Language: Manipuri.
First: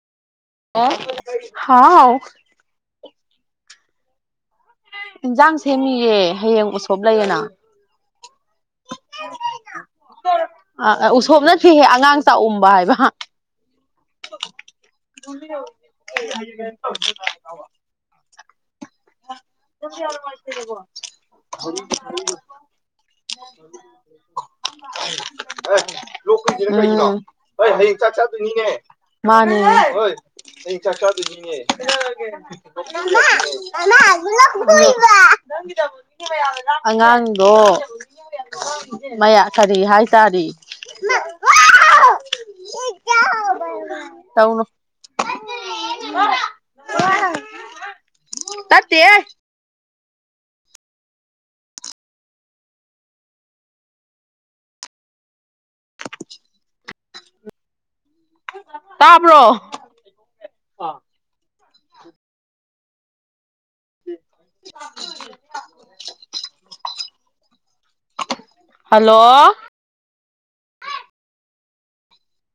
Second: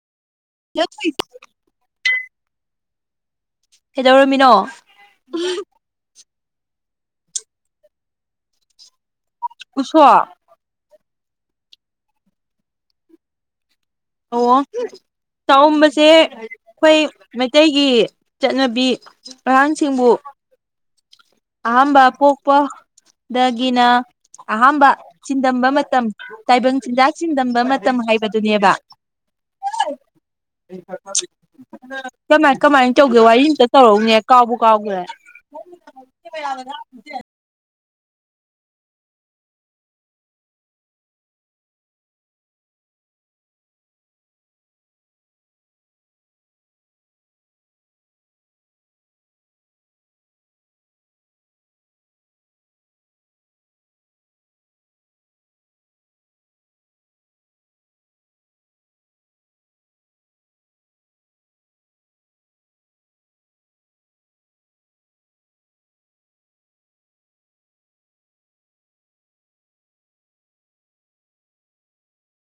ꯍ ꯍꯥꯎꯥꯎ ꯀꯩꯗꯧꯔꯝꯃꯤꯅꯣ ꯏꯟꯁꯥꯡ ꯁꯦꯝꯃꯤꯌꯦꯦ ꯍꯌꯦꯡ ꯎꯁꯣꯞ ꯂꯩꯌꯦꯅ ꯀꯁ ꯑ ꯎꯁꯣꯝꯅꯠꯇꯍꯦ ꯑꯉꯥꯡ ꯆꯥꯛꯎꯝꯕ ꯍꯥꯏꯕ ꯑ ꯆꯥꯛꯝꯕꯁꯦ ꯑꯩꯈꯣꯏ ꯃꯩꯇꯩꯒꯤ ꯆꯠꯅꯕꯤ ꯌꯥ ꯃꯥꯏꯇꯔꯕꯣ ꯑꯍꯝꯕ ꯄꯣꯛꯄꯗꯒꯤꯅ ꯑꯍꯝꯕ ꯆꯟꯗꯝꯕ ꯃꯇꯝ ꯇꯥꯏꯕꯪ ꯆꯤꯟꯖꯥꯛ ꯎꯝ ꯆꯟꯗꯝꯝꯕ ꯃꯇꯝ ꯍꯥꯏꯕꯗꯨꯅꯦꯕ ꯃꯥꯅꯤ ꯇꯧꯔꯛꯅꯦ ꯀꯥꯎꯕ ꯀꯥꯎꯈ꯭ꯔꯦ ꯑꯉꯥꯡꯗꯣ ꯃꯌꯥ ꯀꯔꯤ ꯍꯥꯏꯇꯥꯔꯦ ꯇꯅ ꯇ ꯇ [unintelligible] ꯇꯕ꯭ꯔꯣ ꯎꯝ ꯍꯂꯣ